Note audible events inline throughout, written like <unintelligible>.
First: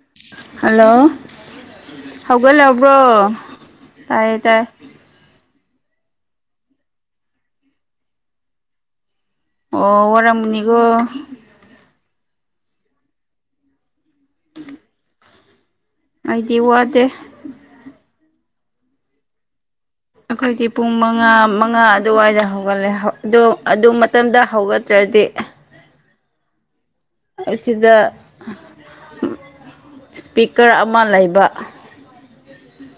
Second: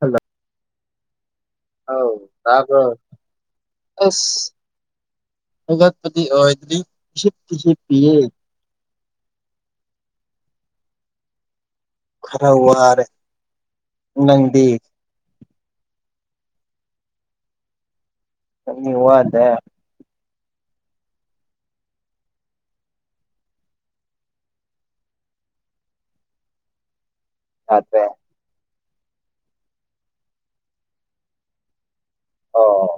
ꯍꯜꯂ ꯍꯜꯂꯣ ꯍꯧꯒꯠꯂꯔꯕ꯭ꯔꯣ ꯇꯥꯏꯌꯦ ꯇꯥꯏ ꯒꯠꯄꯗꯤ ꯑꯣꯏꯗꯗꯤꯁꯤꯁꯤꯞ ꯄꯤ ꯑꯣ ꯋꯥꯔꯃꯨꯅꯤꯒꯣ ꯈꯔ ꯋꯥꯔ ꯅꯗꯤ ꯑꯩꯗꯤ ꯋꯥꯗꯦ ꯋꯥꯗꯦ ꯑꯩꯈꯣꯏꯗꯤ ꯄꯨꯡ ꯃꯉꯥ ꯃꯉꯥ ꯑꯗꯨꯋꯥꯏꯗ ꯍꯧꯒꯠꯂꯦ ꯑꯗꯣ ꯑꯗꯨ ꯃꯇꯝꯗ ꯍꯧꯒꯠꯇ꯭ꯔ ꯗꯦ ꯁꯤꯗ ꯌꯥꯗ꯭ꯔꯦ ꯏꯁꯄꯤꯀꯔ ꯑꯃ ꯂꯩꯕ ꯑꯣ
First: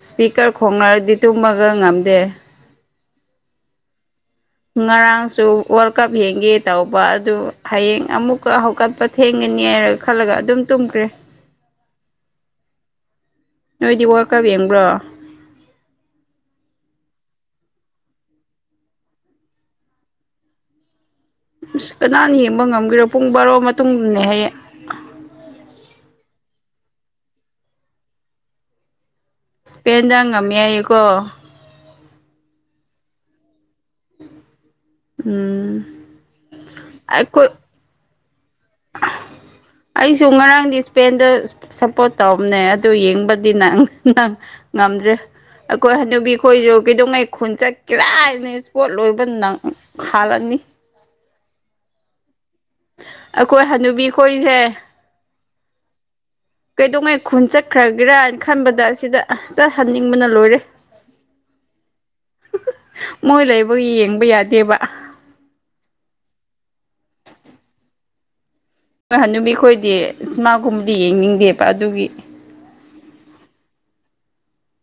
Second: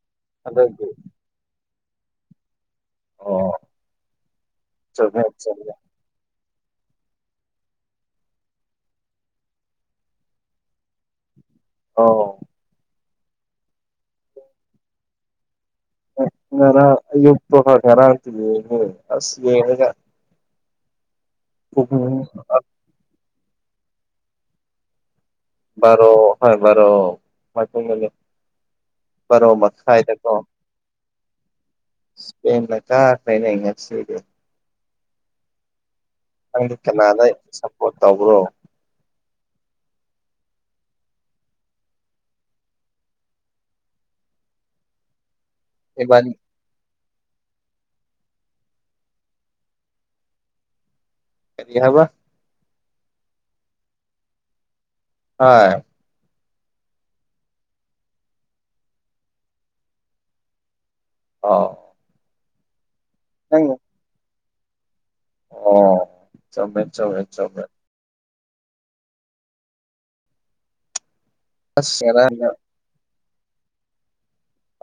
ꯏꯁꯄꯤꯀꯔ ꯑꯗꯨꯒꯤ ꯈꯣꯡꯅꯔꯗꯤ ꯇꯨꯝꯃꯒ ꯉꯝꯗꯦ ꯑꯣ ꯆꯨꯝꯃꯦ ꯉꯔꯥꯡꯁꯨ ꯆꯨꯝꯃꯦ ꯋꯥꯔꯜ ꯀꯞ ꯍꯦꯟꯒꯦ ꯇꯧꯕ ꯑꯗꯨ ꯍꯌꯦꯡ ꯑꯃꯨꯛꯀ ꯍꯧꯀꯠꯄ ꯊꯦꯡꯒꯅꯤꯅ ꯈꯜꯂꯒ ꯑꯗꯨꯝ ꯇꯨꯝꯈ꯭ꯔꯦ ꯑ ꯅꯣꯏꯗꯤ ꯋꯥꯔꯀꯞ ꯌꯦꯡꯕ꯭ꯔꯣ ꯉꯅꯥ ꯌꯨ ꯇ ꯈꯔ ꯌꯦ ꯑꯁ ꯌꯦ ꯀ ꯁ ꯀꯅꯥꯅ ꯌꯦꯡꯕ ꯉꯝꯒꯔꯣ ꯄꯨꯡ ꯕꯥꯔꯣ ꯃꯇꯨꯡꯅꯦ ꯍꯌꯦꯡ ꯔꯣ ꯍ ꯔꯣ ꯃꯦ ꯐꯔꯣ ꯃꯁ ꯏꯁꯄꯦꯟꯗ ꯈꯥꯏꯗꯀꯣ ꯉꯝꯃꯦ ꯍꯥꯏꯌꯦꯀꯣ ꯁꯄ ꯂ ꯀꯥꯩꯅ ꯁ ꯎꯝ ꯅꯪꯗꯤ ꯀꯅꯥꯅ ꯑꯩꯈꯣꯏ ꯁꯞꯄꯣꯔꯠ ꯇꯧꯕ꯭ꯔꯣ <unintelligible> ꯑꯩꯁꯨ ꯉꯔꯥꯡꯗꯤ ꯏꯁꯄꯦꯟꯗ ꯁꯞꯄꯣꯔꯠ ꯇꯧꯕꯅꯦ ꯑꯗꯨ ꯌꯦꯡꯕꯗꯤ ꯅꯪ ꯅꯪ ꯉꯝꯗ꯭ꯔꯦ ꯑꯩꯈꯣꯏ ꯏꯕꯥꯅꯤ ꯍꯅꯕꯤꯈꯣꯏꯁꯨ ꯀꯩꯗꯧꯉꯩ ꯈꯣꯟꯆꯠ ꯀꯔꯥꯏꯅ ꯏꯁꯄꯣꯠ ꯂꯣꯏꯕ ꯅꯪ ꯍꯥꯜꯂꯅꯤ ꯀꯔꯤ ꯍꯥꯕ ꯑꯩꯈꯣꯏ ꯍꯅꯨꯕꯤ ꯈꯣꯏꯁꯦ ꯑ ꯀꯩꯗꯧꯉꯩ ꯈꯨꯟ ꯆꯠꯈ꯭ꯔꯒꯦꯔꯅ ꯈꯟꯕꯗ ꯑꯁꯤꯗ ꯆꯠꯍꯟꯅꯤꯡꯕꯅ ꯂꯣꯏꯔꯦ ꯑꯥꯎ ꯃꯣꯏ ꯂꯩꯕ ꯌꯦꯡꯕ ꯌꯥꯗꯦꯕ ꯑꯣ ꯆꯃꯦ ꯆꯃꯦ ꯆꯃꯦ ꯍꯣꯏ ꯍꯅꯨꯃꯤ ꯑꯩꯈꯣꯏꯗꯤ ꯏꯁꯃꯥꯒꯨꯝꯕꯗꯤ ꯌꯦꯡꯅꯤꯡꯕ ꯐꯁꯦ ꯔ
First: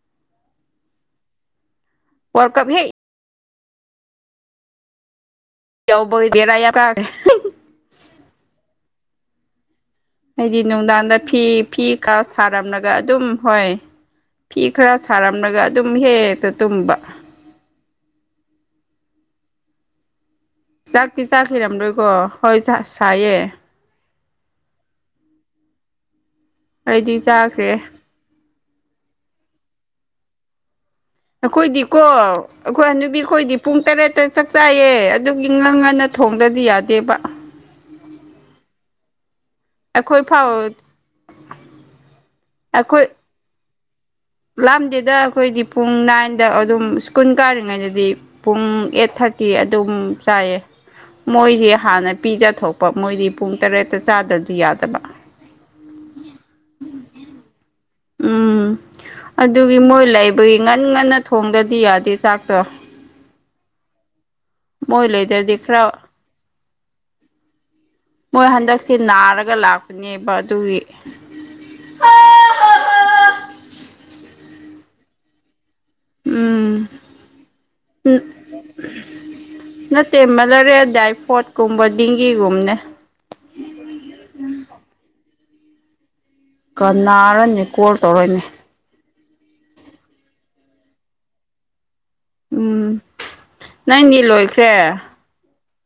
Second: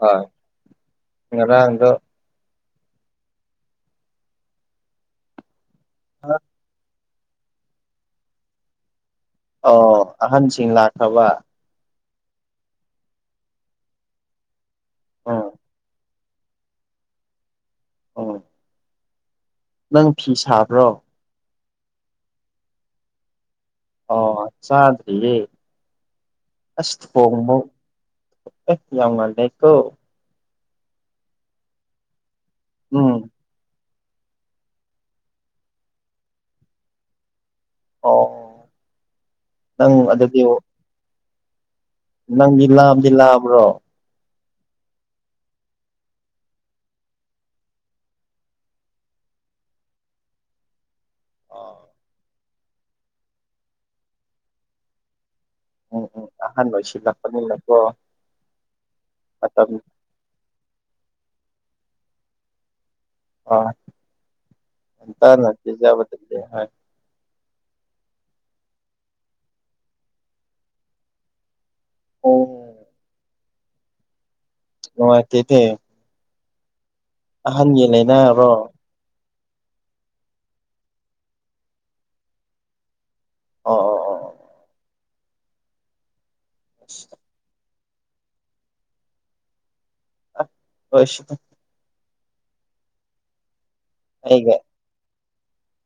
ꯍ ꯉ ꯑꯗꯣ ꯀꯕꯤ ꯌꯥꯎꯕꯩ ꯗꯔ ꯇꯥꯒ ꯑꯣ ꯑꯩꯗꯤ ꯑꯍꯟꯁꯤꯡ ꯅꯨꯡꯗꯥꯡꯗ ꯂꯥꯛꯈ꯭ꯔꯕ ꯐꯤ ꯐꯤ ꯀꯥ ꯁꯥꯔꯝꯂꯒ ꯑꯗꯨꯝ ꯍꯣꯏ ꯐꯤ ꯈꯔ ꯎꯝ ꯁꯥꯔꯝꯂꯒ ꯑꯗꯨꯝ ꯍꯦꯛ ꯍꯦꯛꯇ ꯇꯨꯝꯕ ꯑ ꯅꯪ ꯐꯤ ꯁꯥꯕ꯭ꯔꯣ ꯍꯩꯔꯝꯔꯣꯏꯀꯣ ꯍꯣꯏ ꯁꯥꯏꯌꯦ ꯑ ꯆꯗꯔꯤꯌꯦ ꯑꯁ ꯑꯩꯗꯤ ꯊꯣꯡꯕꯣ ꯆꯥꯈ꯭ꯔꯦ ꯌꯥꯝ ꯉꯥꯟ ꯂꯩꯦꯀꯣ ꯑꯩꯈꯣꯏꯗꯤꯀꯣ ꯑꯩꯈꯣꯏ ꯎꯝ ꯍꯥꯅꯨꯕꯤ ꯈꯣꯏꯗꯤ ꯄꯨꯡ ꯇꯔꯦꯠ ꯇ ꯆꯥꯛ ꯆꯥꯏꯌꯦ ꯑꯗꯨꯒꯤ ꯉꯪ ꯉꯟꯅ ꯊꯣꯡꯗꯗꯤ ꯌꯥꯗꯦꯕ ꯑꯣ ꯅꯪ ꯑꯩꯈꯣꯏ ꯑꯗꯨꯗꯤ ꯐꯥꯎ ꯅꯪꯗꯤ ꯑꯩꯈꯣꯏ ꯂꯥꯝꯗꯤ ꯂꯥꯝꯕ꯭ꯔꯣ ꯂꯥꯝꯗꯦꯗ ꯑꯩꯈꯣꯏꯗꯤ ꯄꯨꯡ ꯅꯥꯏꯟꯗ ꯑꯗꯨꯝ ꯁ꯭ꯀꯨꯜ ꯀꯥꯔꯤꯉꯩꯗꯗꯤ ꯄꯨꯡ ꯑꯩꯠ ꯊꯥꯔ ꯇꯤ ꯑꯗꯨꯝ ꯆꯥꯏꯌꯦ ꯃꯣꯏꯁꯦ ꯑꯣ ꯍꯥꯟꯅ ꯄꯤꯖꯊꯣꯛꯄ ꯃꯣꯏꯗꯤ ꯄꯨꯡ ꯇꯔꯦꯠꯇ ꯆꯥꯗꯗꯤ ꯌꯥꯗꯕ ꯎꯝ ꯎꯝ ꯑꯍꯥꯟꯕ ꯁꯤꯂꯥꯛꯄꯅꯤ ꯂꯩ ꯎꯝ ꯑꯗꯨꯒꯤ ꯃꯣꯏ ꯂꯩꯕꯒꯤ ꯉꯟ ꯉꯟꯅ ꯊꯣꯡꯗ꯭ꯔꯗꯤ ꯌꯥꯗꯦ ꯆꯥꯛꯇꯣ ꯑ ꯃꯣꯏ ꯑꯦꯟꯖꯥꯡ ꯂꯩꯗꯗꯤ ꯅꯥꯄꯤ ꯈꯔ ꯆꯥꯕꯥ ꯆꯠꯁꯦ ꯍꯥꯏ ꯃꯣꯏ ꯍꯟꯗꯛꯁꯦ ꯅꯥꯔꯒ ꯂꯥꯛꯄꯅꯦꯕ ꯑꯗꯨꯒꯤ ꯑꯣ ꯅꯨꯡꯉꯥꯏ ꯇꯦꯇꯦ ꯎꯝ ꯑꯍꯟꯒꯤ ꯂꯩꯅꯥꯔꯣ ꯅꯠꯇꯦ ꯃꯜꯂꯔꯦ ꯗꯥꯏꯐꯣꯠꯀꯨꯝꯕ ꯗꯤꯦꯡꯒꯤꯒꯨꯝꯅꯦ ꯑꯥ ꯑ ꯑꯥ ꯀꯅꯥꯔꯅꯦ ꯀꯣꯜ ꯇꯧꯔꯅꯤ ꯑꯁ ꯎꯝ ꯅꯪꯗꯤ ꯑꯩꯒ ꯂꯣꯏꯈ꯭ꯔꯦ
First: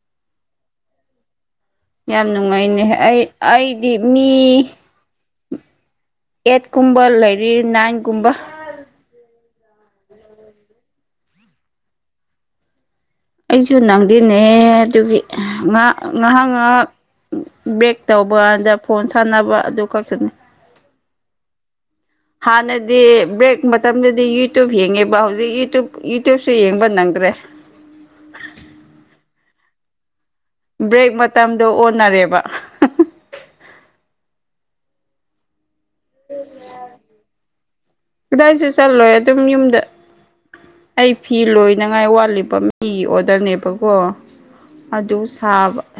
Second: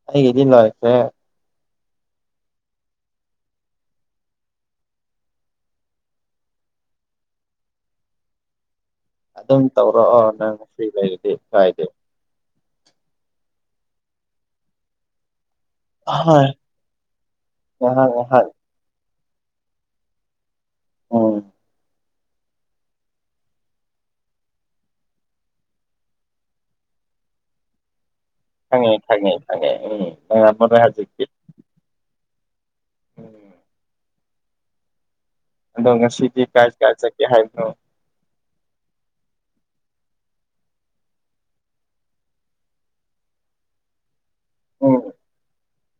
ꯑꯩꯒꯤꯗꯤ ꯂꯣꯏꯈꯔꯦ ꯌꯥꯝ ꯅꯨꯡꯉꯥꯏꯅꯦ ꯑꯩ ꯑꯩꯗꯤ ꯃꯤ ꯑꯦꯠ ꯀꯨꯝꯕ ꯂꯩꯔꯤ ꯅꯥꯏꯟꯒꯨꯝꯕ ꯑꯗꯨꯝ ꯇꯧꯔꯛꯑꯣ ꯅꯪ ꯉꯁꯤ ꯂꯩꯔꯗꯤ ꯀꯥꯏꯗꯦ ꯑꯩꯁꯨ ꯅꯪꯗꯤꯅꯦ ꯑꯗꯨꯒꯤ ꯉꯍꯥꯛ ꯉꯥꯏꯍꯥꯛ ꯍꯣꯏ ꯉꯥꯏꯍꯥꯛ ꯕꯦꯛ ꯉꯥꯏꯍꯥꯛ ꯉꯥꯏꯍꯥꯛ ꯇꯧꯕꯥꯗ ꯐꯣꯟ ꯁꯥꯟꯅꯕ ꯑꯗꯨ ꯈꯛꯇꯅꯤ ꯍꯣꯏ ꯍꯥꯟꯅꯗꯤ ꯕ꯭ꯔꯦꯛ ꯃꯇꯝꯗꯗꯤ ꯌꯨꯇꯨꯕ ꯌꯦꯡꯉꯦꯕ ꯍꯧꯖꯤꯛ ꯌꯨꯇ ꯌꯨꯇꯨꯞꯁꯨ ꯌꯦꯡꯕ ꯅꯪ ꯇ꯭ꯔꯦ ꯈꯪꯉꯦ ꯈꯪꯉꯦ ꯈꯪꯉꯦ ꯑꯩ ꯕ꯭ꯔꯦꯛ ꯃꯇꯝꯗꯣ ꯑꯣꯟꯅꯔꯦꯕ ꯎꯝ ꯑꯗꯣ ꯉꯁꯤꯗꯤ ꯀꯂ꯭ꯥꯁ ꯀꯌꯥ ꯆꯠꯀꯦ ꯍꯥꯏꯕ꯭ꯔꯣ ꯀꯗꯥꯏꯁꯨ ꯆꯠꯂꯣꯏ ꯑꯗꯨꯝ ꯌꯨꯝꯗ ꯑꯩ ꯐꯤ ꯂꯣꯏꯅꯉꯥꯏ ꯋꯥꯠꯂꯤꯕ ꯃꯤꯒꯤ ꯑꯣꯗꯔꯅꯦꯕꯀꯣ ꯎꯝ ꯑꯗꯨ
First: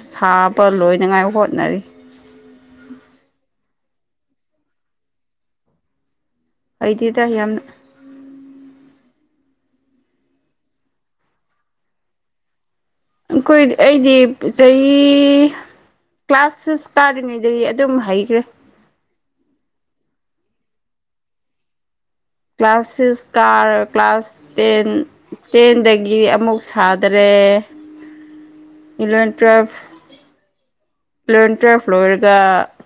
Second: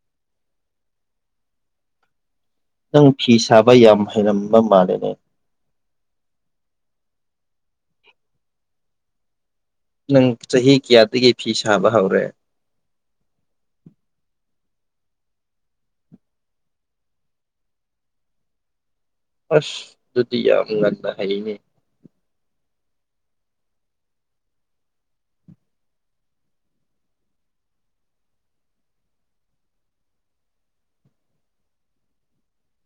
ꯁꯥꯕ ꯂꯣꯏꯅꯉꯥꯏ ꯍꯣꯠꯅꯔꯤ ꯅꯪ ꯐꯤ ꯁꯥꯕ ꯌꯥꯝ ꯍꯩꯔꯝꯕ ꯃꯥꯂꯦꯅꯦ ꯑꯩꯗꯤꯗ ꯌꯥꯝ ꯅꯪ ꯆꯍꯤ ꯀꯌꯥꯗꯒꯤ ꯐꯤ ꯁꯥꯕ ꯍꯧꯔꯦ ꯑꯩꯈꯣꯏꯗꯤ ꯑꯩꯗꯤ ꯆꯍꯤ ꯀ꯭ꯂꯥꯁ ꯁꯤꯛꯁ ꯀꯥꯔꯤꯉꯩꯗꯒꯤ ꯑꯗꯨꯝ ꯍꯩꯈ꯭ꯔꯦ ꯑꯁ ꯗꯨꯗꯤ ꯉꯟꯅ ꯍꯩꯅꯦ ꯀ꯭ꯂꯥꯁ ꯁꯤꯛꯁ ꯀꯥꯔ ꯀ꯭ꯂꯥꯁ ꯇꯦꯟ ꯇꯦꯟꯗꯒꯤ ꯑꯃꯨꯛ ꯁꯥꯗꯔꯦ <inaudible> ꯏꯂꯚꯦꯟ ꯇ꯭ꯨꯋꯦꯜꯚ ꯏꯂꯚꯦꯟ ꯇ꯭ꯋꯦꯜꯚ ꯂꯣꯏꯔꯒ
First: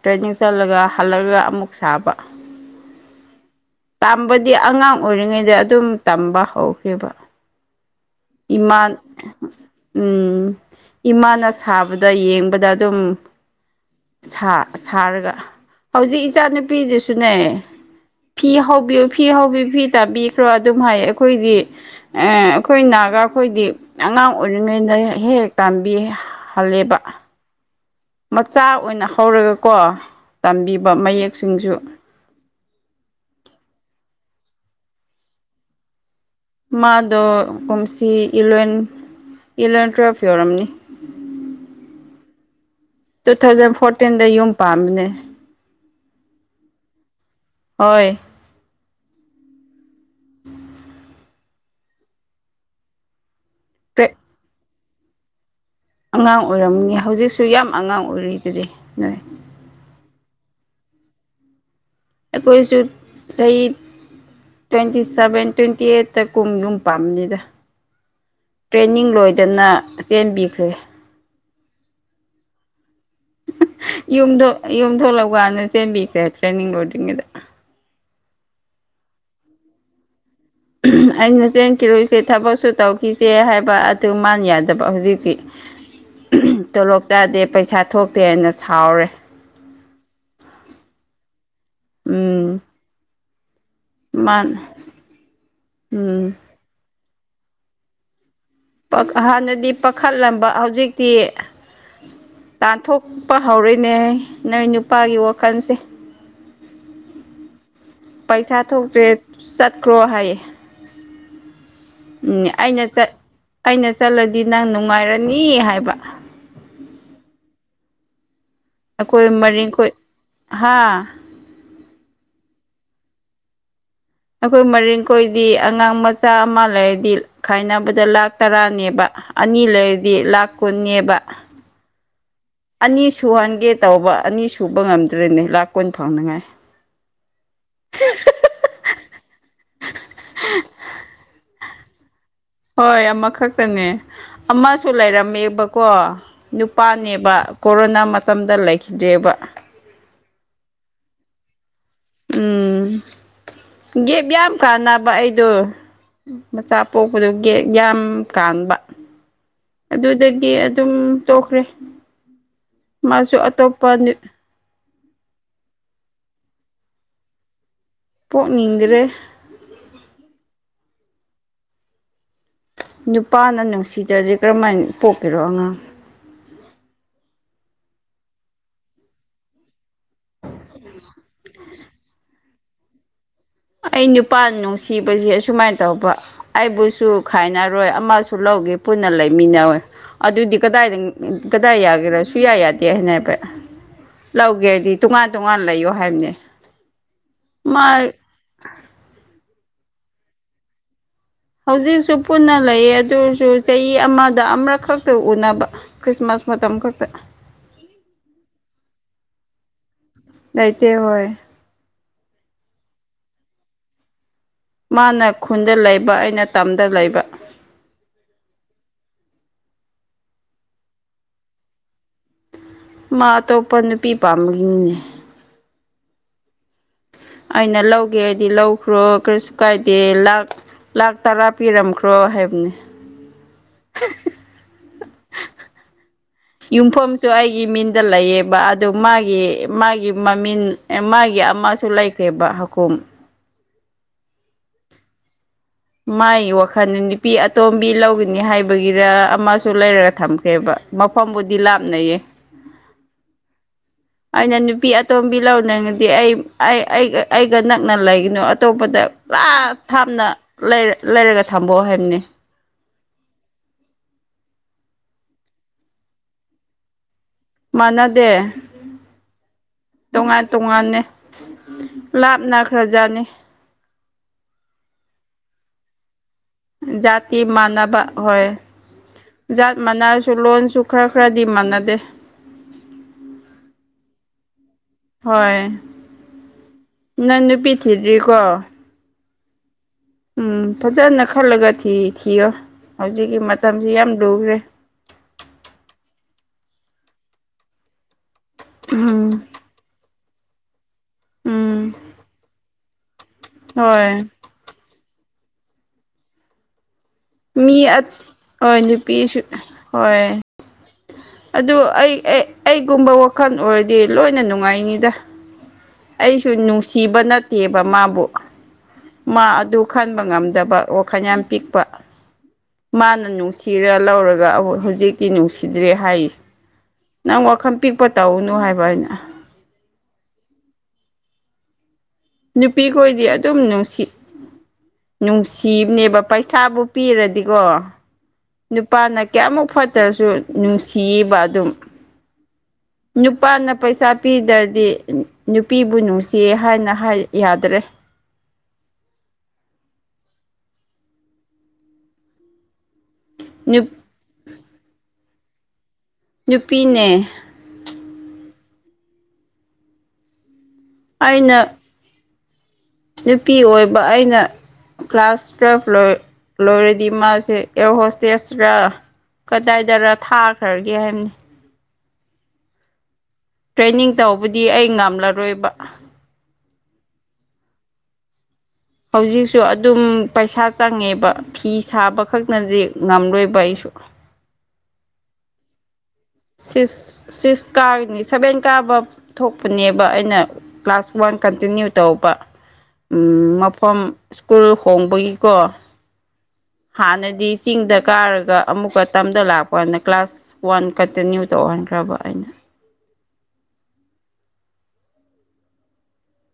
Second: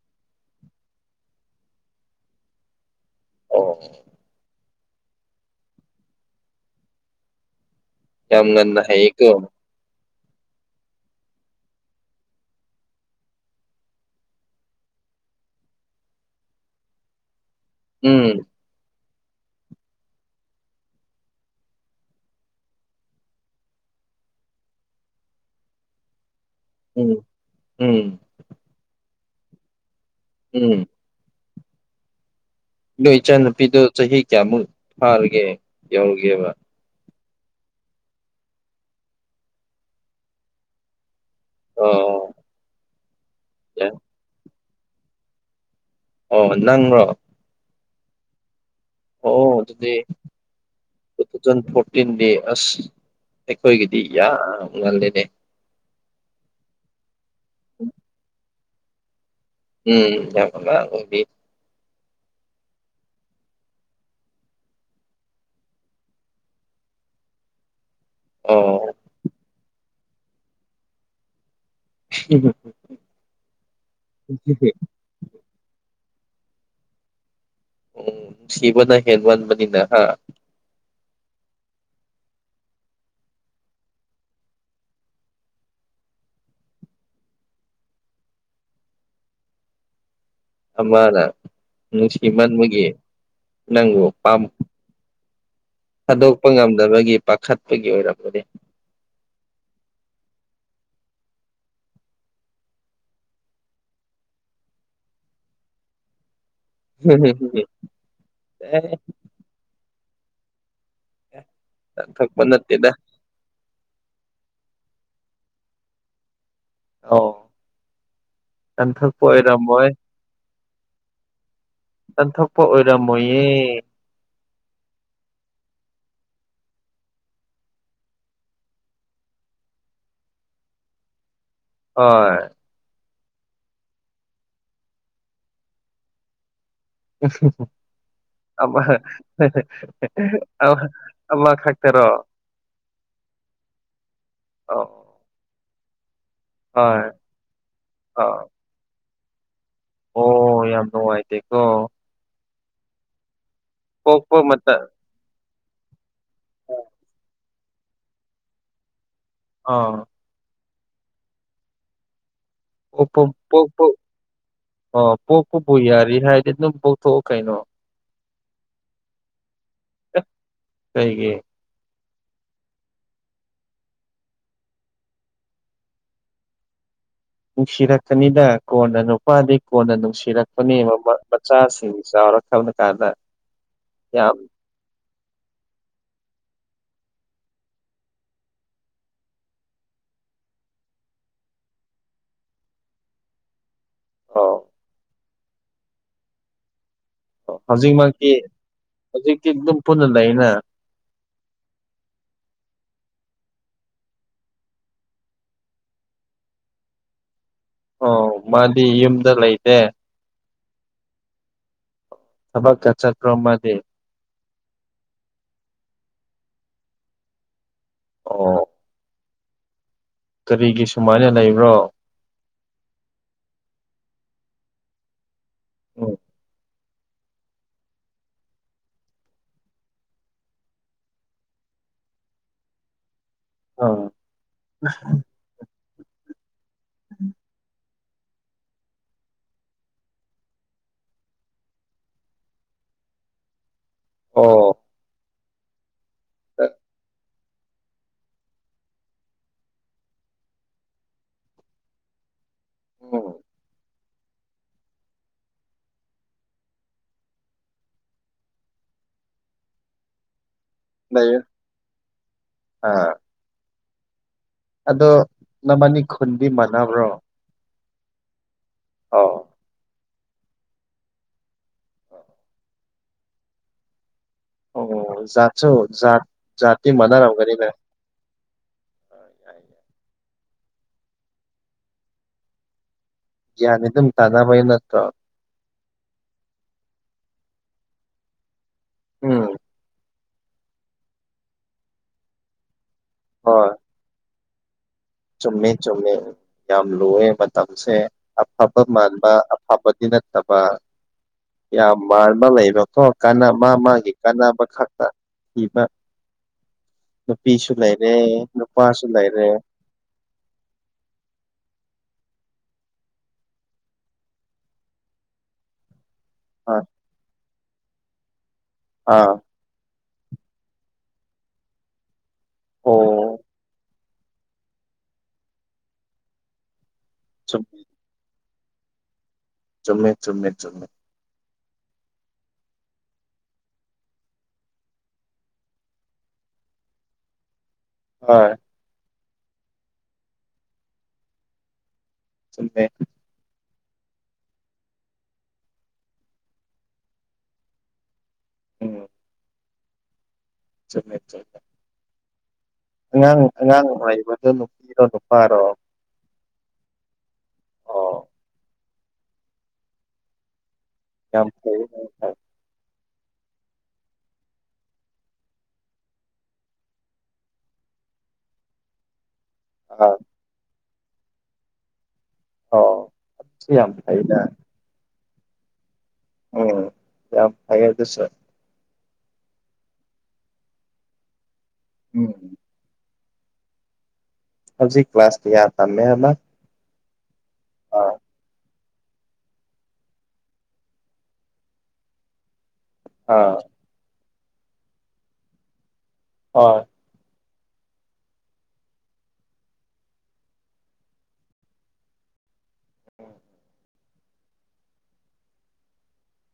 ꯇ꯭ꯔꯦꯟꯅꯤꯡ ꯆꯠꯂꯒ ꯍꯜꯂꯛꯂꯒ ꯑꯃꯨꯛ ꯁꯥꯕ ꯑꯣ ꯇꯝꯕꯗꯤ ꯑꯉꯥꯡ ꯑꯣꯏꯔꯤꯉꯩꯗ ꯑꯗꯨꯝ ꯇꯝꯕ ꯍꯧꯈ꯭ꯔꯦꯕ ꯌꯥꯝ ꯉꯟꯅ ꯏꯃꯥ ꯍꯩꯌꯦꯀꯣ ꯎꯝ ꯏꯃꯥꯅ ꯁꯥꯕꯗ ꯌꯦꯡꯕꯗ ꯑꯗꯨꯝ ꯁꯥ ꯁꯥꯔꯒ ꯍꯨꯖꯤꯛ ꯏꯆꯥ ꯅꯨꯨꯄꯤꯗꯨꯁꯨꯅꯦ ꯎꯝ ꯐꯤ ꯍꯧꯒꯦ ꯐꯤ ꯍꯧꯕꯤ ꯐꯤ ꯇꯥꯕꯤꯈ꯭ꯔꯣ ꯑꯗꯨꯝ ꯍꯥꯏ ꯑꯩꯈꯣꯏꯗꯤ ꯑꯦ ꯑꯩꯈꯣꯏ ꯅꯥ ꯗꯨꯒ ꯑꯩꯈꯣꯏꯗꯤ ꯑꯉꯥꯡ ꯑꯣꯏꯔꯤꯉꯩꯗ ꯍꯦꯛ ꯍꯦꯛ ꯇꯥꯟꯕꯤꯍꯜꯂꯦꯕ ꯎꯝ ꯎꯝ ꯃꯆꯥ ꯑꯣꯏꯅ ꯍꯧꯔꯒꯀꯣ ꯎꯝ ꯇꯝꯕꯤꯕ ꯃꯌꯦꯛꯁꯤꯡꯁꯨ ꯅꯣꯏ ꯏꯆꯟ ꯅꯨꯨꯄꯤꯗꯣ ꯆꯍꯤ ꯀꯌꯥꯃꯨꯛ ꯐꯥꯔꯒꯦ ꯌꯧꯔꯒꯦꯕ ꯂꯣ ꯀꯨꯝꯁꯤ ꯏꯂꯚꯦꯟ ꯏꯂꯚꯦꯟ ꯇ꯭ꯋꯦꯜꯐ ꯌꯧꯔꯝꯅꯤ ꯑꯣ ꯇꯨ ꯊꯥꯎꯖꯟ ꯌꯥꯏ ꯐꯣꯔꯇꯤꯟꯗ ꯌꯨꯝ ꯄꯥꯟꯕꯅꯦ ꯑꯣ ꯅꯪꯂꯣ ꯍꯣꯏ ꯑꯣ ꯑꯗꯨꯗꯤ <inaudible> ꯇꯨ ꯊꯥꯎꯖꯟ ꯐꯣꯔꯇꯤꯟꯗꯤ ꯑꯁ ꯑꯩꯈꯣꯏꯒꯤꯗꯤ ꯌꯥꯝ ꯉꯜꯂꯤꯅꯦ ꯑꯉꯥꯡ ꯑꯣꯏꯔꯝꯒꯅꯤ ꯍꯧꯖꯤꯛꯁꯨ ꯌꯥꯝ ꯑꯉꯥꯡ ꯑꯣꯏꯔꯤꯗꯨꯗꯤ ꯅꯣꯏ ꯎꯝ ꯌꯥꯝ ꯑꯉꯥꯡ ꯑꯣꯏꯔꯤ ꯑꯩꯈꯣꯏꯁꯨ ꯆꯍꯤ ꯇ꯭ꯋꯦꯟꯇꯤ ꯁꯚꯦꯟ ꯇ꯭ꯋꯦꯟꯇꯤ ꯑꯩꯠꯇ ꯀꯨꯝ ꯌꯨꯝ ꯄꯥꯝꯅꯤꯗ ꯑꯣ ꯇ꯭ꯔꯦꯟꯅꯤꯡ ꯂꯣꯏꯗꯅ ꯆꯦꯟꯕꯤꯈ꯭ꯔꯦ <unintelligible> ꯌꯨꯝꯗꯣ ꯌꯨꯝ ꯊꯣꯂꯛꯄꯀꯥꯟꯗ ꯆꯦꯟꯕꯤꯈ꯭ꯔꯦ ꯇ꯭ꯔꯦꯟꯅꯤꯡ ꯂꯣꯏꯗ꯭ꯔꯤꯉꯩꯗ ꯎꯝ ꯅꯨꯡꯁꯤꯕꯅ ꯍꯦꯟꯃꯟꯕꯅꯤꯅ ꯍꯥ <unintelligible> ꯑꯩꯅ ꯆꯦꯟꯈꯤꯔꯣꯏꯁꯦ ꯊꯕꯛꯁꯨ ꯇꯧꯈꯤꯁꯦ ꯍꯥꯏꯕ ꯑꯗꯨ ꯃꯥꯅ ꯌꯥꯗꯕ ꯍꯧꯖꯤꯛꯇꯤ ꯇꯣꯂꯣꯞ ꯆꯥꯗꯦ ꯄꯩꯁꯥ ꯊꯣꯛꯇꯦ ꯍꯥꯏꯅ ꯁꯥꯎꯔꯦ ꯑꯃꯅ ꯎꯝ ꯅꯨꯡꯁꯤꯃꯟꯕꯒꯤ ꯅꯪꯕꯨ ꯄꯥꯝ ꯃꯥꯅ ꯎꯝ ꯊꯥꯗꯣꯛꯄ ꯉꯝꯗꯕꯒꯤ ꯄꯥꯈꯠꯄꯒꯤ ꯑꯣꯏꯔꯝꯒꯅꯦ ꯄꯛ ꯍꯥꯟꯅꯗꯤ ꯄꯥꯈꯠꯂꯝꯕ ꯍꯧꯖꯤꯛꯇꯤ ꯇꯥꯟꯊꯣꯛꯄ ꯍꯧꯔꯦꯅꯦꯍꯦ ꯅꯣꯏ ꯅꯨꯄꯥꯒꯤ ꯋꯥꯈꯟꯁꯦ <unintelligible> ꯄꯩꯁꯥ ꯑꯦ ꯊꯣꯛꯇ꯭ꯔꯦ ꯆꯠꯈ꯭ꯔꯣ ꯍꯥꯏꯌꯦ ꯇꯥꯟꯊꯣꯛꯄ ꯎꯝ ꯑꯩꯅ ꯅꯠꯇꯦꯗ ꯆꯠ ꯑꯩꯅ ꯆꯠꯂꯗꯤ ꯅꯪ ꯅꯨꯡꯉꯥꯏꯔꯅꯤ ꯍꯥꯏꯕ ꯑꯣ ꯇꯥꯟꯊꯣꯛꯄ ꯑꯩꯈꯣꯏ ꯑꯣꯏꯔꯝꯃꯣꯏ ꯃꯔꯤꯡꯈꯣꯏ ꯍꯥ ꯇꯥꯟꯊꯣꯛ ꯄ ꯑꯣꯏꯔꯝꯃꯣꯏꯌꯦ ꯑꯩꯈꯣꯏ ꯃꯔꯤꯡ ꯈꯣꯏꯗꯤ ꯑꯉꯥꯡ ꯃꯆꯥ ꯑꯃ ꯂꯩꯔꯗꯤ ꯈꯥꯏꯅꯕꯗ ꯂꯥꯛ ꯇꯔꯥꯅꯦꯕ ꯑꯅꯤ ꯂꯩꯔꯗꯤ ꯂꯥꯛ ꯀꯨꯟꯅꯦꯕ ꯍꯣꯏ ꯑꯅꯤ ꯁꯨꯍꯟꯒꯦ ꯇꯧꯕ ꯑꯅꯤ ꯁꯨꯕ ꯉꯝꯗ꯭ꯔꯦꯅꯦ ꯂꯥꯛ ꯀꯨꯟ ꯐꯪꯅꯉꯥꯏ ꯑꯃ ꯑꯃ ꯑꯃꯈꯛ ꯇꯔꯣ ꯍꯣꯏ ꯑꯃꯈꯛꯇꯅꯦ ꯑꯃꯁꯨ ꯑꯣ ꯂꯩꯔꯝꯃꯦꯕꯀꯣ ꯍꯣꯏ ꯅꯨꯄꯥꯅꯦꯕ ꯀꯣꯔꯣꯅꯥ ꯑꯥ ꯃꯇꯝꯗ ꯂꯩꯈꯤꯗ꯭ꯔꯦꯕ ꯑꯣ ꯌꯥꯝ ꯅꯨꯡꯉꯥꯏꯇꯦꯀꯣ ꯎꯝ ꯒꯦꯞ ꯄꯣꯛꯄ ꯌꯥꯝ ꯃꯇꯝ ꯀꯥꯟꯅꯕ ꯑꯩꯗꯣ ꯃꯆꯥ ꯄꯣꯛꯄꯗꯨ ꯌꯥꯝ ꯀꯥꯟꯕ ꯑꯥ ꯑꯗꯨꯗꯒꯤ ꯑꯗꯨꯝ ꯇꯣꯛꯈ꯭ꯔꯦ ꯃꯥꯁꯨ ꯑꯇꯣꯞꯄ ꯅꯨ ꯑꯣ ꯄꯣꯛꯄꯕꯨ ꯌꯥꯔꯤ ꯍꯥꯏꯗꯤ ꯑꯗꯨꯝ ꯄꯣꯛꯊꯣꯛꯎ ꯀꯩꯅꯣ ꯄꯣꯛꯅꯤꯡꯗ꯭ꯔꯦ ꯑꯦ ꯀꯩꯒꯤ ꯅꯨꯄꯥꯅ ꯅꯨꯡꯁꯤꯗ꯭ꯔꯗꯤ ꯀꯔꯝꯍꯥꯏꯅ ꯄꯣꯛꯀꯦꯔꯣ ꯑꯉꯥꯡ ꯅꯨꯡꯁꯤꯔꯛꯀꯅꯤꯗ ꯀꯣꯟꯅ ꯅꯨꯄꯥꯗꯤ ꯀꯣꯟꯅ ꯅꯨꯡꯁꯤꯔꯛꯄꯅꯤ ꯃꯄꯥ ꯃꯆꯥꯁꯤꯡ ꯆꯥꯎꯔ ꯅ ꯀꯔꯗ ꯑꯩ ꯅꯨꯄꯥ ꯅꯨꯡꯁꯤꯕꯁꯦ ꯑꯁꯨꯃꯥꯏꯅ ꯇꯧꯕ ꯑꯩꯕꯨꯁꯨ ꯈꯥꯏꯅꯔꯣꯏ ꯑꯃꯁꯨ ꯂꯧꯒꯦ ꯄꯨꯟꯅ ꯂꯩꯃꯤꯟꯅꯧꯌꯦ ꯑꯗꯨꯗꯤ ꯀꯗꯥꯏꯗ ꯀꯗꯥꯏ ꯌꯥꯒꯦꯔꯥ ꯁꯨꯌꯥ ꯌꯥꯗꯦ ꯍꯥꯏꯅꯕ ꯑꯣ ꯂꯧꯒꯦꯗꯤ ꯇꯣꯉꯥꯟ ꯇꯣꯉꯥꯟꯅ ꯂꯩꯌꯣ ꯍꯥꯏꯕꯅꯦ ꯃꯥ ꯍꯧꯖꯤꯛꯃꯛꯀꯤ ꯍꯧꯖꯤꯛꯇ ꯑꯗꯨꯝ ꯄꯨꯟꯅ ꯂꯩꯅ ꯍꯧꯖꯤꯛꯁꯨ ꯄꯨꯟꯅ ꯂꯩꯌꯦ ꯑꯗꯨꯁꯨ ꯆꯍꯤ ꯑꯃꯗ ꯑꯃꯔꯈꯛꯇ ꯎꯅꯕ ꯈ꯭ꯔꯤꯁꯃꯥꯁ ꯃꯇꯝꯈꯛꯇ ꯑꯣ ꯃꯥꯗꯤ ꯌꯨꯝꯗ ꯂꯩꯇꯦ ꯂꯩꯇꯦ ꯍꯣꯏ ꯊꯕꯛ ꯀ ꯆꯠꯄ꯭ꯔꯣ ꯃꯥꯗꯤ ꯃꯥꯅ ꯈꯨꯟꯗ ꯂꯩꯕ ꯑꯩꯅ ꯇꯝꯗ ꯂꯩꯕ ꯑꯣ ꯀꯔꯤꯒꯤ ꯁꯨꯃꯥꯏꯅ ꯂꯩꯕ꯭ꯔꯣ ꯃꯥ ꯑꯇꯣꯞꯄ ꯅꯨꯄꯤ ꯄꯥꯝꯕꯒꯤꯅꯤꯅꯦ ꯎꯝ ꯑꯩꯅ ꯂꯧꯒꯦ ꯍꯥꯏꯗꯤ ꯂꯧꯈ꯭ꯔꯣ ꯀꯔꯤꯁꯨ ꯀꯥꯏꯗꯦ ꯂꯥꯛ ꯂꯥꯛ ꯇꯔꯥ ꯄꯤꯔꯝꯈ꯭ꯔꯣ ꯍꯥꯏꯕꯅꯤ ꯑꯝ ꯌꯨꯝꯐꯝꯁꯨ ꯑꯩꯒꯤ ꯃꯤꯟ ꯗ ꯂꯩꯌꯦꯕ ꯑꯗꯨ ꯃꯥꯒꯤ ꯃꯥꯒꯤ ꯃꯃꯤꯟ ꯑꯦ ꯃꯥꯒꯤ ꯑꯃꯁꯨ ꯂꯩꯈ꯭ꯔꯦꯕ ꯍꯀꯨꯝ ꯑꯟꯑꯣꯗꯤꯕꯜ ꯑꯣ ꯃꯥꯥꯏ ꯋꯥꯈꯜꯅꯤꯡꯗꯤ ꯅꯨꯄꯤ ꯑꯇꯣꯝꯕꯤ ꯂꯧꯒꯅꯤ ꯍꯥꯏꯕꯒꯤꯔ ꯑꯃꯁꯨ ꯂꯩꯔꯒ ꯊꯝꯈ꯭ꯔꯦꯕ ꯃꯐꯝꯕꯨꯗꯤ ꯂꯥꯞꯅꯩꯌꯦ ꯑꯟꯑꯣꯗꯤꯕꯜ ꯑꯣ ꯑꯩꯅ ꯅꯨꯄꯤ ꯑꯇꯣꯝꯕꯤ ꯂꯧꯅꯤꯡꯉꯗꯤ ꯑꯩ ꯑꯩ ꯑꯩꯒ ꯅꯛꯅ ꯂꯩꯒꯅꯨ ꯑꯇꯣꯞꯄꯗ ꯂꯥꯞ ꯊꯥꯝꯅ ꯂꯩꯔ ꯂꯩꯌꯦ ꯂꯩꯔꯒ ꯊꯝꯕꯣ ꯍꯥꯏꯕꯅꯤ ꯑꯥ ꯑꯗꯣ ꯅꯕꯥꯅꯤ ꯈꯨꯟꯗꯤ ꯃꯥꯟꯅꯕ꯭ꯔꯣ ꯃꯥꯟꯅꯗꯦ ꯑꯣ ꯇꯣꯉꯥꯟ ꯇꯣꯉꯥꯟꯅꯦ ꯂꯥꯞꯅꯈ꯭ꯔꯖꯥꯠꯅꯤ ꯑꯣ ꯖꯥꯠꯁꯨ ꯖꯥꯠ ꯖꯥꯠꯇꯤ ꯖꯥꯇꯤ ꯃꯥꯟꯅꯔꯝꯒꯅꯤꯗ ꯃꯥꯟꯅꯕ ꯍꯣꯏ ꯖꯥꯠ ꯃꯥꯟꯅꯔꯁꯨ ꯂꯣꯟꯁꯨ ꯈꯔ ꯈꯔꯗꯤ ꯃꯥꯟꯅꯗꯦ ꯒ꯭ꯥꯟ ꯌꯑꯗꯨꯝ ꯇꯥꯅꯕꯩ ꯅꯠꯇ꯭ꯔꯣ ꯅ ꯅꯨꯄꯤ ꯊꯤꯗ꯭ꯔꯤꯀꯣ ꯎꯝ ꯎꯝ ꯐꯖꯅ ꯈꯜꯂꯒꯤ ꯊꯤ ꯊꯤꯌꯣ ꯍꯧꯖꯤꯛꯀꯤ ꯍꯣꯏ ꯃꯇꯝꯁꯤ ꯌꯥꯝ ꯂꯨꯈ꯭ꯔꯦ ꯆꯨꯝꯃꯦ ꯆꯨꯝꯃꯦ ꯌꯥꯝ ꯂꯨꯋꯦ ꯃꯇꯝꯁꯦ ꯑꯐꯕ ꯃꯥꯟꯕ ꯎꯝ ꯑꯐꯕꯗꯤ ꯅꯠꯇꯕ ꯎꯝ ꯌꯥꯝ ꯃꯥꯟꯕ ꯂꯩꯕ ꯈꯀꯣ ꯀ ꯃꯥ ꯃꯥꯒꯤ ꯍꯣꯏ ꯀꯥꯅꯕ ꯈꯛꯇ ꯊꯤꯕ ꯅꯨꯄꯤꯁꯨ ꯃꯤ ꯂꯩꯔꯦ ꯍꯣꯏ ꯅꯨꯄꯥꯁꯨ ꯅꯨꯄꯤꯁꯨ ꯂꯩꯔꯦ ꯍꯣꯏ ꯑꯗꯨ ꯑꯩ ꯑꯩꯒꯨꯝꯕ ꯋꯥꯈꯜ ꯑꯣꯏꯔꯗꯤ ꯂꯣꯏꯅ ꯅꯨꯡꯉꯥꯏꯅꯤꯗ ꯑꯩꯁꯨ ꯑ ꯅꯨꯡꯁꯤꯕ ꯅꯠꯇꯦꯕ ꯃꯥꯕꯨ ꯑꯥ ꯃꯥ ꯑꯗꯨ ꯈꯟꯕ ꯉꯝꯗꯕ ꯋꯥꯈ ꯌꯥꯝ ꯄꯤꯄ ꯃꯥꯅ ꯑꯣ ꯅꯨꯡꯁꯤꯔ ꯂꯧꯔꯒ ꯑꯧ ꯍꯧꯖꯤꯛꯇꯤ ꯅꯨꯡꯁꯤꯗ꯭ꯔꯦ ꯍꯥꯏ ꯅꯪ ꯋꯥꯈꯜ ꯆꯨꯝꯃꯦ ꯄꯤꯛꯄ ꯇꯧꯅꯨ ꯍꯥꯏꯕ ꯑꯩꯅ ꯆꯨꯝꯃꯦ ꯆꯨꯝꯃꯦ ꯆꯨꯝꯃꯦ ꯅꯨꯄꯤꯈꯣꯏꯗꯤ ꯑꯗꯨꯝ ꯅꯨꯡꯁꯤ ꯅꯨꯡꯁꯤꯕꯅꯦꯕ ꯄꯩꯁꯥꯕꯨ ꯄꯤꯔꯗꯤꯀꯣ ꯍꯣꯏ ꯅꯨꯄꯥꯅ ꯀꯌꯥꯃꯨꯛ ꯐꯠꯇ꯭ꯔꯁꯨ ꯅꯨꯡꯁꯤꯌꯦꯕ ꯑꯗꯨꯝ ꯆꯨꯝꯃꯦ ꯅꯨꯄꯥꯅ ꯄꯩꯁꯥ ꯄꯤꯗ꯭ꯔꯗꯤ ꯅꯨꯄꯤꯕꯨ ꯅꯨꯡꯁꯤꯌꯦ ꯍꯥꯏꯅ ꯍꯥꯏ ꯌꯥꯗ꯭ꯔꯦ ꯎꯝ ꯆꯨꯝꯃꯦ ꯆꯨꯝꯃꯦ ꯅꯪ ꯅꯪ ꯅꯨꯞ ꯍꯥꯏꯕꯗꯨ ꯅꯨꯄꯤꯔꯣ ꯅꯨꯄꯥꯔꯣ ꯅꯨꯄꯤꯅꯦ ꯑꯣ ꯌꯥꯝ ꯑꯩꯅ ꯐꯩꯑꯅꯦ ꯅꯪꯗꯤ ꯅꯨꯄꯤ ꯑꯣꯏꯕ ꯑꯩꯅ ꯀ꯭ꯂꯥꯁ ꯇꯨꯋꯦꯜꯐ ꯂꯣꯏ ꯂꯣꯏꯔꯗꯤ ꯃꯥꯁꯦ ꯑꯦꯔ ꯍꯣꯁꯇꯦꯁꯔ ꯀꯗꯥꯏꯗꯔ ꯑꯥ ꯊꯥꯈ꯭ꯔꯒꯦ ꯍꯥꯏꯕꯅꯤ ꯑꯣ ꯁꯤ ꯌꯥꯝ ꯇ꯭ꯔꯦꯅꯤꯡ ꯐꯩꯗ ꯇꯧꯕꯗꯤ ꯑꯩ ꯉꯝꯂꯔꯣꯏꯕ ꯎꯝ ꯌꯥꯝ ꯍꯥꯏꯌꯦ ꯑꯗꯨꯁꯨꯦ ꯍꯧꯖꯤꯛꯁꯨ ꯑꯗꯨꯝ ꯄꯩꯁꯥ ꯆꯪꯉꯦꯕ ꯐꯤ ꯁꯥꯕ ꯎꯝ ꯈꯛꯅꯗꯤ ꯉꯝꯔꯪꯏꯕ ꯑꯩꯁꯨ ꯍꯧꯖꯤꯛ ꯀꯥꯁ ꯀꯃꯥꯏꯅ ꯇꯝꯃꯤ ꯁꯤꯁ ꯁꯤꯁ ꯑꯥ ꯀꯥꯔꯅꯤ ꯁꯕꯦꯡ ꯀꯥꯕꯝ ꯊꯣꯛꯄꯅꯦꯕ ꯑꯩꯅ ꯀ꯭ꯂꯥꯁ ꯋꯥꯟ ꯀꯟꯇꯤꯅ꯭ꯌꯨ ꯇꯧꯕ ꯎ ꯑꯥ ꯃꯐꯝ ꯁ꯭ꯀꯨꯜ ꯍꯣꯡꯕꯒꯤꯀꯣ ꯍꯣꯏ ꯍꯥꯟꯅꯗ ꯗꯤ ꯆꯤꯡꯗ ꯀꯥꯔꯒ ꯑꯃꯨꯛꯀ ꯇꯝꯗ ꯂꯥꯛꯄꯅ ꯀ꯭ꯂꯥꯁ ꯋꯥꯟ ꯀꯟꯇꯤꯅ꯭ꯌꯨ ꯇꯧꯍꯟꯈ꯭ꯔꯕ ꯑꯩꯅ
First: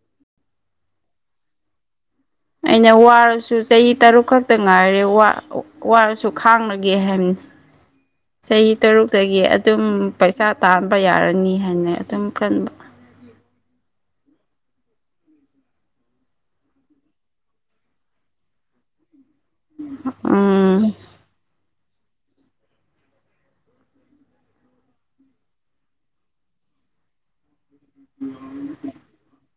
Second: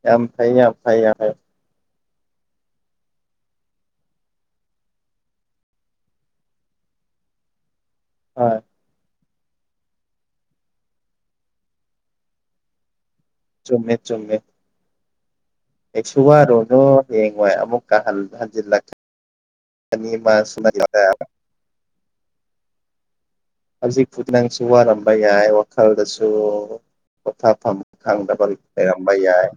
ꯌꯥꯝ ꯐꯩ ꯌꯥꯝ ꯐꯩ ꯍꯥꯏ ꯑꯩꯅ ꯋꯥꯔꯁꯨ ꯆꯍꯤ ꯇꯔꯨꯛ ꯈꯛꯇ ꯉꯥꯏꯔꯦ ꯋꯥ ꯋꯥꯔꯁꯨ ꯈꯥꯡꯂꯒꯦ ꯍꯥꯏꯅꯤ ꯍꯣꯏ ꯆꯍꯤ ꯇꯔꯨꯛ ꯇꯒꯤ ꯑꯗꯨꯝ ꯄꯩꯁꯥ ꯇꯥꯟꯕ ꯌꯥꯔꯅꯤ ꯍꯥꯏꯅ ꯑꯗꯨꯝ ꯈꯟꯕ ꯆꯨꯝꯃꯦ ꯆꯨꯝꯃꯦ ꯀꯩꯁꯨ ꯋꯥꯔꯨꯅꯨ ꯍꯌꯥꯡꯋꯥꯏ ꯑꯃꯨꯛꯀ ꯍꯟꯖꯤꯜꯂꯛ ꯑꯅꯤ ꯃꯥꯁꯨ ꯎꯝ ꯃꯅ ꯍꯧꯖꯤꯛꯄ ꯅꯪꯁꯨ ꯋꯥꯔꯝꯕ ꯌꯥꯏ ꯋꯥꯈꯜꯗꯁꯨ ꯄꯣꯊꯥꯐꯝ ꯈꯪꯗꯕ ꯂꯩꯔꯝꯕ ꯌꯥꯏ